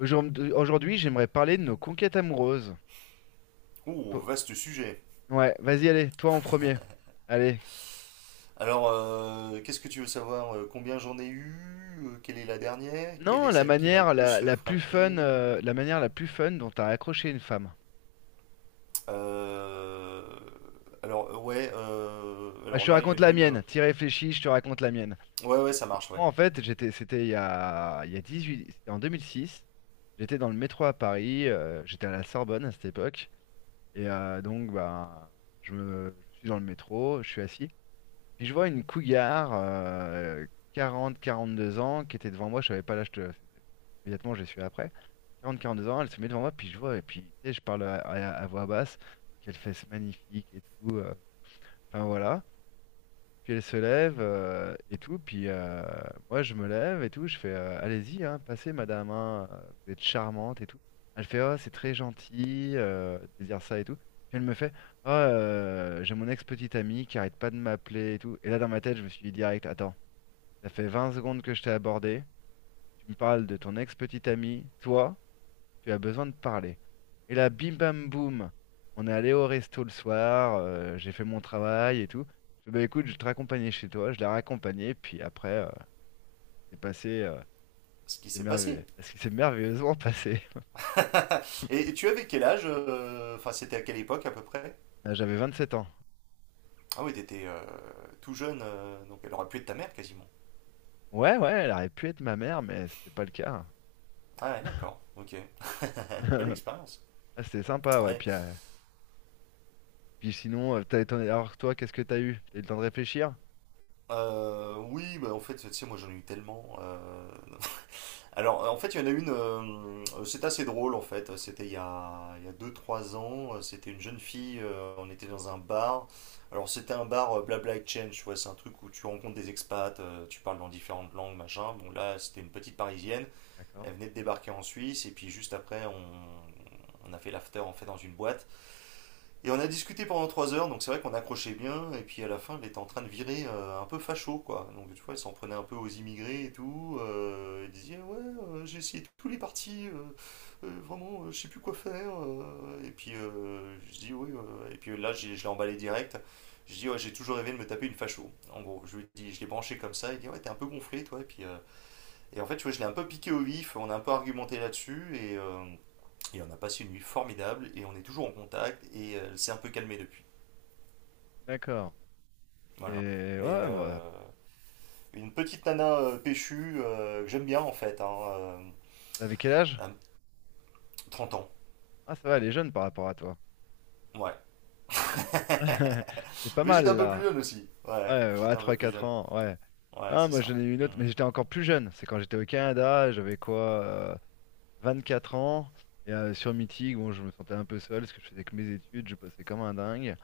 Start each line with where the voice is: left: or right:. left: Aujourd'hui, j'aimerais parler de nos conquêtes amoureuses.
right: Oh,
left: Toi-
right: vaste sujet.
left: Ouais, vas-y, allez, toi en premier. Allez.
right: Alors, qu'est-ce que tu veux savoir? Combien j'en ai eu? Quelle est la dernière? Quelle
left: Non,
right: est
left: la
right: celle qui m'a le
left: manière la,
right: plus
left: la plus fun,
right: frappé?
left: la manière la plus fun dont t'as accroché une femme.
right: Euh, Alors, ouais,
left: Ah, je
right: alors
left: te
right: là, il y
left: raconte
right: en a
left: la
right: une.
left: mienne. T'y réfléchis, je te raconte la mienne.
right: Ouais, ouais, ça marche, ouais.
left: Moi, en fait, c'était il y a 18, c'était en 2006. J'étais dans le métro à Paris. J'étais à la Sorbonne à cette époque. Et donc, bah, je suis dans le métro, je suis assis. Puis je vois une cougar, 40-42 ans, qui était devant moi, je savais pas l'âge de. Immédiatement, je l'ai su après. 40-42 ans, elle se met devant moi, puis je vois, et puis tu sais, je parle à voix basse, qu'elle fesse magnifique et tout. Enfin voilà. Puis elle se lève et tout. Puis moi, je me lève et tout. Je fais allez-y, hein, passez, madame. Hein, vous êtes charmante et tout. Elle fait oh, c'est très gentil de dire ça et tout. Puis elle me fait oh, j'ai mon ex-petite amie qui arrête pas de m'appeler et tout. Et là, dans ma tête, je me suis dit direct attends, ça fait 20 secondes que je t'ai abordé. Tu me parles de ton ex-petite amie, toi tu as besoin de parler. Et là, bim bam boum, on est allé au resto le soir, j'ai fait mon travail et tout. Je fais, bah écoute, je vais te raccompagner chez toi, je l'ai raccompagné, puis après, c'est passé,
right: Ce qui
left: c'est
right: s'est passé.
left: merveilleux. Est-ce que c'est merveilleusement passé?
right: Et tu avais quel âge? Enfin, c'était à quelle époque à peu près?
left: J'avais 7 ans.
right: Ah oui, t'étais tout jeune, donc elle aurait pu être ta mère quasiment.
left: Ouais, ouais, elle aurait pu être ma mère, mais c'était pas le cas.
right: Ah, ouais, d'accord, ok. Une belle expérience.
left: Ah, c'était sympa, ouais.
right: Ouais.
left: Puis, puis sinon, alors toi, qu'est-ce que t'as eu? T'as eu le temps de réfléchir?
right: Oui, bah en fait, tu sais, moi j'en ai eu tellement. Alors, en fait, il y en a une, c'est assez drôle en fait. C'était il y a 2 3 ans. C'était une jeune fille, on était dans un bar. Alors, c'était un bar Blabla Exchange, tu vois, c'est un truc où tu rencontres des expats, tu parles dans différentes langues, machin. Bon, là, c'était une petite parisienne.
left: D'accord.
right: Elle venait de débarquer en Suisse et puis juste après, on a fait l'after en fait dans une boîte. Et on a discuté pendant 3 heures, donc c'est vrai qu'on accrochait bien, et puis à la fin, il était en train de virer un peu facho, quoi. Donc tu vois, il s'en prenait un peu aux immigrés et tout. Il disait, ouais, j'ai essayé tous les partis, vraiment, je sais plus quoi faire. Et puis je dis, oui, Et puis là, je l'ai emballé direct. Je dis, ouais, j'ai toujours rêvé de me taper une facho. En gros, je lui dis, je l'ai branché comme ça, il dit, ouais, t'es un peu gonflé, toi. Et puis, et en fait, tu vois, je l'ai un peu piqué au vif, on a un peu argumenté là-dessus, et on a passé une nuit formidable et on est toujours en contact et elle s'est un peu calmée depuis.
left: D'accord. Et
right: Voilà. Mais
left: ouais, bah,
right: une petite nana péchue que j'aime bien en fait, hein,
left: avec quel âge?
right: à ans.
left: Ah, ça va, elle est jeune par rapport à toi.
right: Ouais.
left: C'est pas
right: Mais j'étais un
left: mal
right: peu plus
left: là.
right: jeune aussi. Ouais,
left: Ouais, ouais,
right: j'étais un peu plus
left: 3-4
right: jeune.
left: ans, ouais.
right: Ouais,
left: Ah,
right: c'est
left: moi
right: ça.
left: j'en ai eu une autre,
right: Hmm.
left: mais j'étais encore plus jeune. C'est quand j'étais au Canada, j'avais quoi, 4 ans. Et sur Meeting, bon, je me sentais un peu seul parce que je faisais que mes études, je bossais comme un dingue.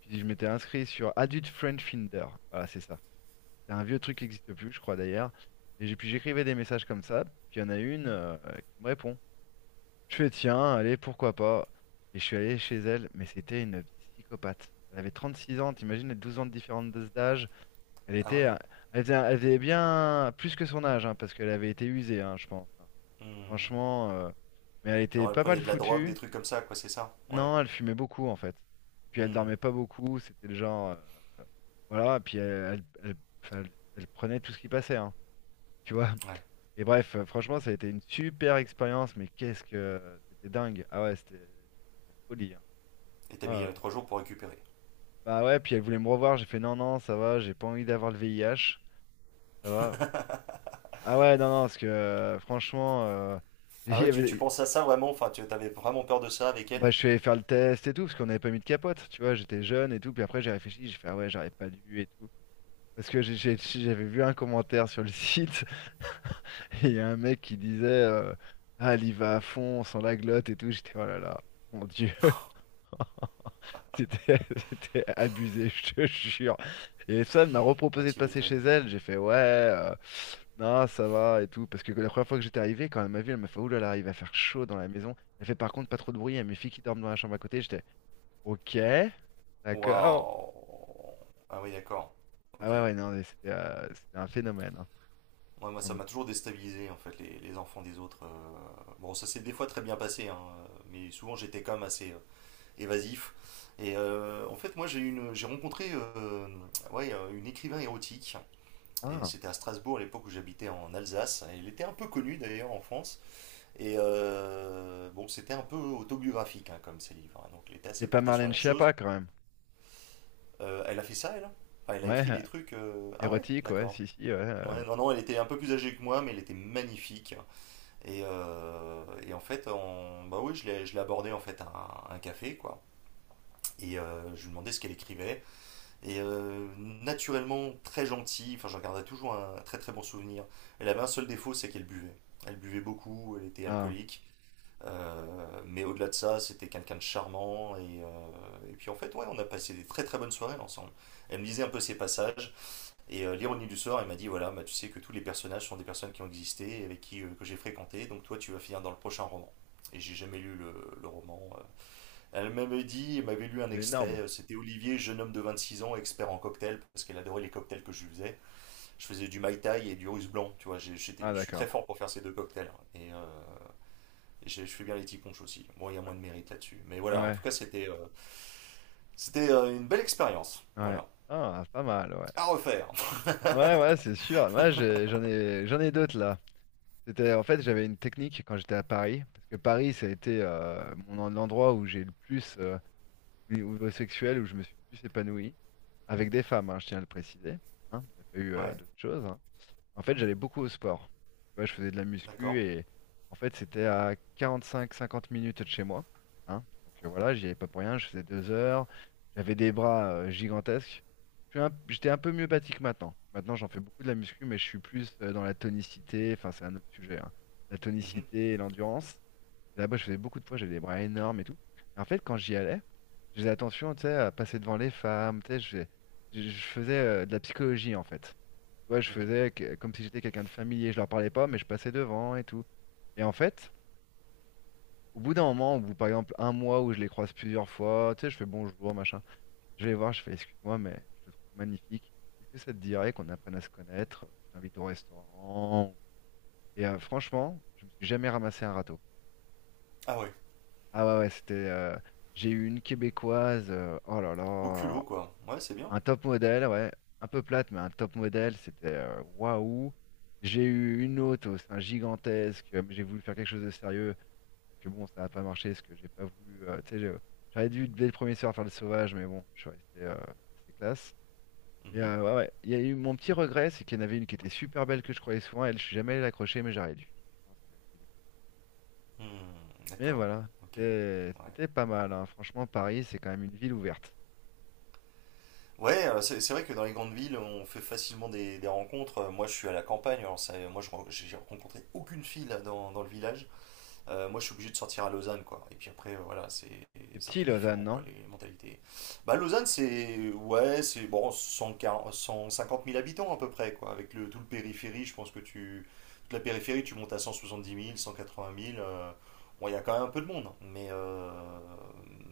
left: Puis je m'étais inscrit sur Adult Friend Finder. Voilà, c'est ça. C'est un vieux truc qui n'existe plus, je crois d'ailleurs. Puis j'écrivais des messages comme ça. Puis il y en a une qui me répond. Je fais tiens, allez, pourquoi pas. Et je suis allé chez elle, mais c'était une psychopathe. Elle avait 36 ans, t'imagines les 12 ans de différence d'âge. Elle
right: Ah
left: était, euh,
right: ouais.
left: elle faisait bien plus que son âge, hein, parce qu'elle avait été usée, hein, je pense. Hein.
right: Hmm.
left: Franchement, mais elle était
right: Alors elle
left: pas mal
right: prenait de la drogue,
left: foutue.
right: des trucs comme ça, quoi, c'est ça? Ouais.
left: Non, elle fumait beaucoup en fait. Et puis elle
right: Hmm.
left: dormait pas beaucoup, c'était le genre, euh, voilà. Et puis enfin, elle prenait tout ce qui passait, hein, tu vois.
right: Ouais.
left: Et bref, franchement, ça a été une super expérience, mais qu'est-ce que c'était dingue. Ah ouais, c'était la folie. Hein.
right: Et
left: Oh
right: t'as
left: là
right: mis
left: là.
right: 3 jours pour récupérer.
left: Bah ouais, puis elle voulait me revoir, j'ai fait non, non, ça va, j'ai pas envie d'avoir le VIH, ça va. Ah ouais, non, non, parce que franchement,
right: Ah
left: il y
right: ouais, tu
left: avait-
right: penses à ça vraiment? Enfin, tu avais vraiment peur de ça avec elle?
left: bah, je suis allé faire le test et tout, parce qu'on n'avait pas mis de capote, tu vois, j'étais jeune et tout, puis après j'ai réfléchi, j'ai fait ah ouais, j'aurais pas dû et tout. Parce que j'avais vu un commentaire sur le site, et il y a un mec qui disait ah, elle y va à fond, sans la glotte et tout, j'étais oh là là, mon Dieu. C'était c'était abusé, je te jure. Et ça, elle m'a
right: Ah,
left: reproposé de
right: tu
left: passer chez
right: m'étonnes.
left: elle. J'ai fait ouais, non, ça va et tout. Parce que la première fois que j'étais arrivé, quand elle m'a vu, elle m'a fait oulala, il va faire chaud dans la maison. Elle fait par contre pas trop de bruit. Il y a mes filles qui dorment dans la chambre à côté. J'étais ok, d'accord.
right: Waouh. Ah oui, d'accord.
left: Ah
right: Ok.
left: ouais,
right: Ouais,
left: ouais, non, mais c'était un phénomène. Hein.
right: moi, ça
left: Donc
right: m'a
left: bon.
right: toujours déstabilisé, en fait, les enfants des autres. Bon, ça s'est des fois très bien passé, hein, mais souvent j'étais quand même assez évasif. Et en fait, moi, j'ai rencontré ouais, une écrivain érotique. Et
left: Ah,
right: c'était à Strasbourg, à l'époque où j'habitais en Alsace. Elle était un peu connue, d'ailleurs, en France. Et bon, c'était un peu autobiographique, hein, comme ses livres. Hein. Donc, elle était assez
left: c'est pas
right: portée sur
left: Marlène
right: la chose.
left: Schiappa quand même.
right: Elle a fait ça, elle? Enfin, elle a
left: Ouais,
right: écrit des trucs. Ah ouais,
left: érotique, ouais,
right: d'accord.
left: si, si, ouais.
right: Ouais, non, non, elle était un peu plus âgée que moi, mais elle était magnifique. Et en fait, bah oui, je l'ai abordée en fait à un café, quoi. Et je lui demandais ce qu'elle écrivait. Et naturellement, très gentille, enfin, j'en garderai toujours un très très bon souvenir. Elle avait un seul défaut, c'est qu'elle buvait. Elle buvait beaucoup, elle était
left: Ah,
right: alcoolique. Mais au-delà de ça, c'était quelqu'un de charmant. Et et puis en fait, ouais, on a passé des très très bonnes soirées ensemble. Elle me disait un peu ses passages. Et l'ironie du sort, il m'a dit voilà, bah, tu sais que tous les personnages sont des personnes qui ont existé, avec qui que j'ai fréquenté, donc toi tu vas finir dans le prochain roman. Et j'ai jamais lu le roman. Elle m'avait dit, elle m'avait lu un
left: c'est
right: extrait,
left: énorme.
right: c'était Olivier, jeune homme de 26 ans, expert en cocktail, parce qu'elle adorait les cocktails que je faisais. Je faisais du Mai Tai et du russe blanc, tu vois,
left: Ah,
right: je suis très
left: d'accord.
right: fort pour faire ces deux cocktails. Hein. Et je fais bien les ticonches aussi. Bon, il y a moins de mérite là-dessus. Mais voilà, en
left: Ouais,
right: tout cas, c'était une belle expérience.
left: ouais.
right: Voilà.
left: Ah, pas mal, ouais.
right: À refaire.
left: Ouais, ouais, c'est sûr. Moi, j'en ai d'autres là. En fait, j'avais une technique quand j'étais à Paris, parce que Paris, ça a été l'endroit où j'ai le plus, au niveau sexuel, où je me suis le plus épanoui, avec des femmes, hein, je tiens à le préciser. Hein. Il n'y a pas eu
right: Ouais,
left: d'autres choses. Hein. En fait, j'allais beaucoup au sport. Tu vois, je faisais de la muscu
right: d'accord.
left: et en fait, c'était à 45-50 minutes de chez moi. Hein. Donc voilà, j'y allais pas pour rien. Je faisais 2 heures. J'avais des bras gigantesques. J'étais un peu mieux bâti que maintenant. Maintenant, j'en fais beaucoup de la muscu, mais je suis plus dans la tonicité. Enfin, c'est un autre sujet. Hein. La
right: Mhm,
left: tonicité et l'endurance. Et là-bas, je faisais beaucoup de poids. J'avais des bras énormes et tout. Et en fait, quand j'y allais, je faisais attention, tu sais, à passer devant les femmes. Tu sais, je faisais de la psychologie en fait. Tu vois,
right: mhm.
left: comme si j'étais quelqu'un de familier, je leur parlais pas, mais je passais devant et tout. Et en fait, au bout d'un moment, au bout par exemple un mois où je les croise plusieurs fois, tu sais, je fais bonjour, machin. Je vais les voir, je fais excuse-moi, mais je te trouve magnifique. Est-ce que ça te dirait qu'on apprenne à se connaître? Je t'invite au restaurant. Et franchement, je me suis jamais ramassé un râteau.
right: Ah ouais,
left: Ah ouais, ouais, c'était. J'ai eu une Québécoise. Oh là
right: au
left: là.
right: culot quoi. Ouais, c'est bien.
left: Un top modèle, ouais. Un peu plate, mais un top modèle, c'était waouh. J'ai eu une autre au sein gigantesque. Mais j'ai voulu faire quelque chose de sérieux. Puis bon, ça n'a pas marché parce que j'ai pas voulu. Tu sais, j'aurais dû dès le premier soir faire le sauvage, mais bon, je suis resté assez classe. Et
right: Mhm.
left: ouais, ouais. Il y a eu mon petit regret, c'est qu'il y en avait une qui était super belle que je croyais souvent. Elle, je suis jamais allé l'accrocher, mais j'aurais dû. Je pense que-
right: Hmm,
left: Mais
right: d'accord,
left: voilà,
right: ok.
left: c'était
right: Ouais,
left: c'était pas mal. Hein. Franchement, Paris, c'est quand même une ville ouverte.
right: ouais c'est vrai que dans les grandes villes, on fait facilement des rencontres. Moi, je suis à la campagne, alors moi, j'ai rencontré aucune fille là, dans le village. Moi, je suis obligé de sortir à Lausanne, quoi. Et puis après, voilà, c'est
left: C'est
right: un
left: petit,
right: peu
left: Lausanne,
right: différent, quoi,
left: non?
right: les mentalités. Bah, Lausanne, c'est, ouais, bon, 140 150 000 habitants à peu près, quoi. Avec tout le périphérie, je pense que toute la périphérie, tu montes à 170 000, 180 000. Bon, il y a quand même un peu de monde. Mais, euh,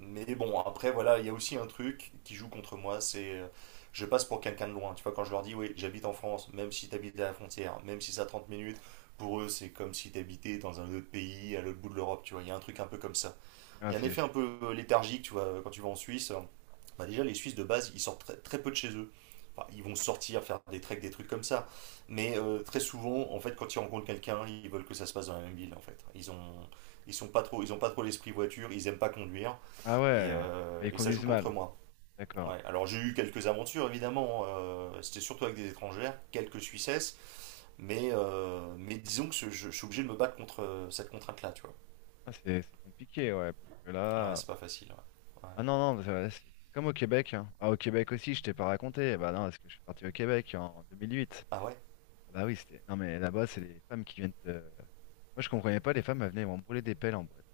right: mais bon, après, voilà, il y a aussi un truc qui joue contre moi, je passe pour quelqu'un de loin. Tu vois, quand je leur dis, oui, j'habite en France, même si tu habites à la frontière, même si c'est à 30 minutes, pour eux, c'est comme si tu habitais dans un autre pays, à l'autre bout de l'Europe, tu vois. Il y a un truc un peu comme ça. Il
left: Ah,
right: y a un
left: c'est.
right: effet un peu léthargique, tu vois, quand tu vas en Suisse. Bah déjà, les Suisses, de base, ils sortent très, très peu de chez eux. Enfin, ils vont sortir, faire des treks, des trucs comme ça. Mais très souvent, en fait, quand ils rencontrent quelqu'un, ils veulent que ça se passe dans la même ville, en fait. Ils sont pas trop, ils ont pas trop l'esprit voiture, ils aiment pas conduire,
left: Ah
right: et,
left: ouais, bah,
right: euh,
left: ils
right: et ça joue
left: conduisent
right: contre
left: mal.
right: moi.
left: D'accord.
right: Ouais. Alors j'ai eu quelques aventures, évidemment. Hein. C'était surtout avec des étrangères, quelques Suissesses. Mais, disons que je suis obligé de me battre contre cette contrainte-là, tu vois.
left: Ah, c'est compliqué, ouais, parce que
right: Ouais,
left: là.
right: c'est pas facile. Ouais. Ouais.
left: Ah non, non, c'est comme au Québec. Hein. Ah, au Québec aussi, je t'ai pas raconté. Ah bah non, parce que je suis parti au Québec en 2008.
right: Ah ouais?
left: Ah bah oui, c'était. Non, mais là-bas, c'est les femmes qui viennent te. Moi, je comprenais pas, les femmes, elles venaient m'embrouler des pelles en boîte.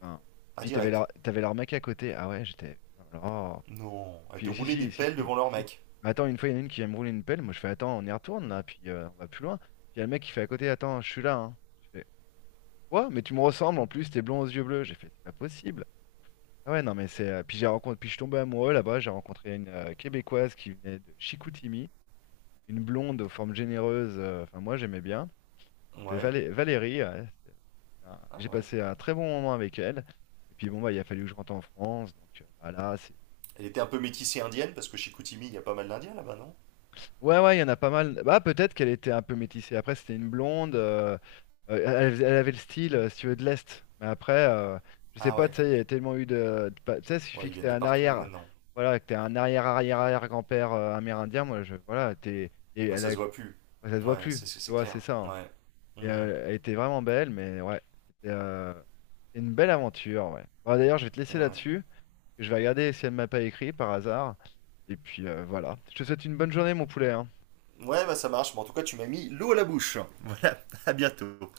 left: Enfin,
right: Ah,
left: puis
right: direct.
left: t'avais leur mec à côté. Ah ouais, j'étais. Oh là là.
right: Non, elle te
left: Puis si,
right: roulait des
left: si, si,
right: pelles
left: si,
right: devant
left: si,
right: leur
left: si.
right: mec.
left: Mais attends, une fois, il y en a une qui vient me rouler une pelle. Moi, je fais, attends, on y retourne, là, puis on va plus loin. Puis il y a le mec qui fait à côté, attends, je suis là, hein. Je fais, quoi? Mais tu me ressembles, en plus, t'es blond aux yeux bleus. J'ai fait, c'est pas possible. Ah ouais, non, mais c'est. Puis j'ai rencontré. Puis je suis tombé amoureux là-bas. J'ai rencontré une Québécoise qui venait de Chicoutimi, une blonde aux formes généreuses. Enfin, moi, j'aimais bien. Elle s'appelait
right: Ouais.
left: Valérie.
right: Ah
left: J'ai
right: ouais.
left: passé un très bon moment avec elle. Et puis bon, bah, il a fallu que je rentre en France. Donc bah, là, c'est.
right: Elle était un peu métissée indienne, parce que chez Koutimi, il y a pas mal d'Indiens là-bas, non?
left: Ouais, ouais, il y en a pas mal. Bah, peut-être qu'elle était un peu métissée. Après, c'était une blonde. Euh, elle avait le style, si tu veux, de l'Est. Mais après, je sais
right: Ah
left: pas,
right: ouais.
left: tu sais, il y a tellement eu tu sais, il
right: Ouais,
left: suffit
right: ils
left: que t'aies
right: viennent de
left: un
right: partout
left: arrière.
right: maintenant.
left: Voilà, que t'aies un arrière-arrière-arrière-grand-père amérindien. Moi, je. Voilà, t'es. Et
right: Bah,
left: elle
right: ça
left: a.
right: se voit plus.
left: Ouais, ça te voit
right: Ouais,
left: plus, tu
right: c'est
left: vois, c'est
right: clair.
left: ça. Hein.
right: Ouais.
left: Et
right: Hmm.
left: elle était vraiment belle, mais ouais, c'était euh, c'était une belle aventure, ouais. Bon, d'ailleurs, je vais te laisser
right: Ouais.
left: là-dessus. Je vais regarder si elle m'a pas écrit par hasard. Et puis voilà. Je te souhaite une bonne journée, mon poulet. Hein.
right: Ouais, bah ça marche. Mais en tout cas, tu m'as mis l'eau à la bouche. Voilà, à bientôt.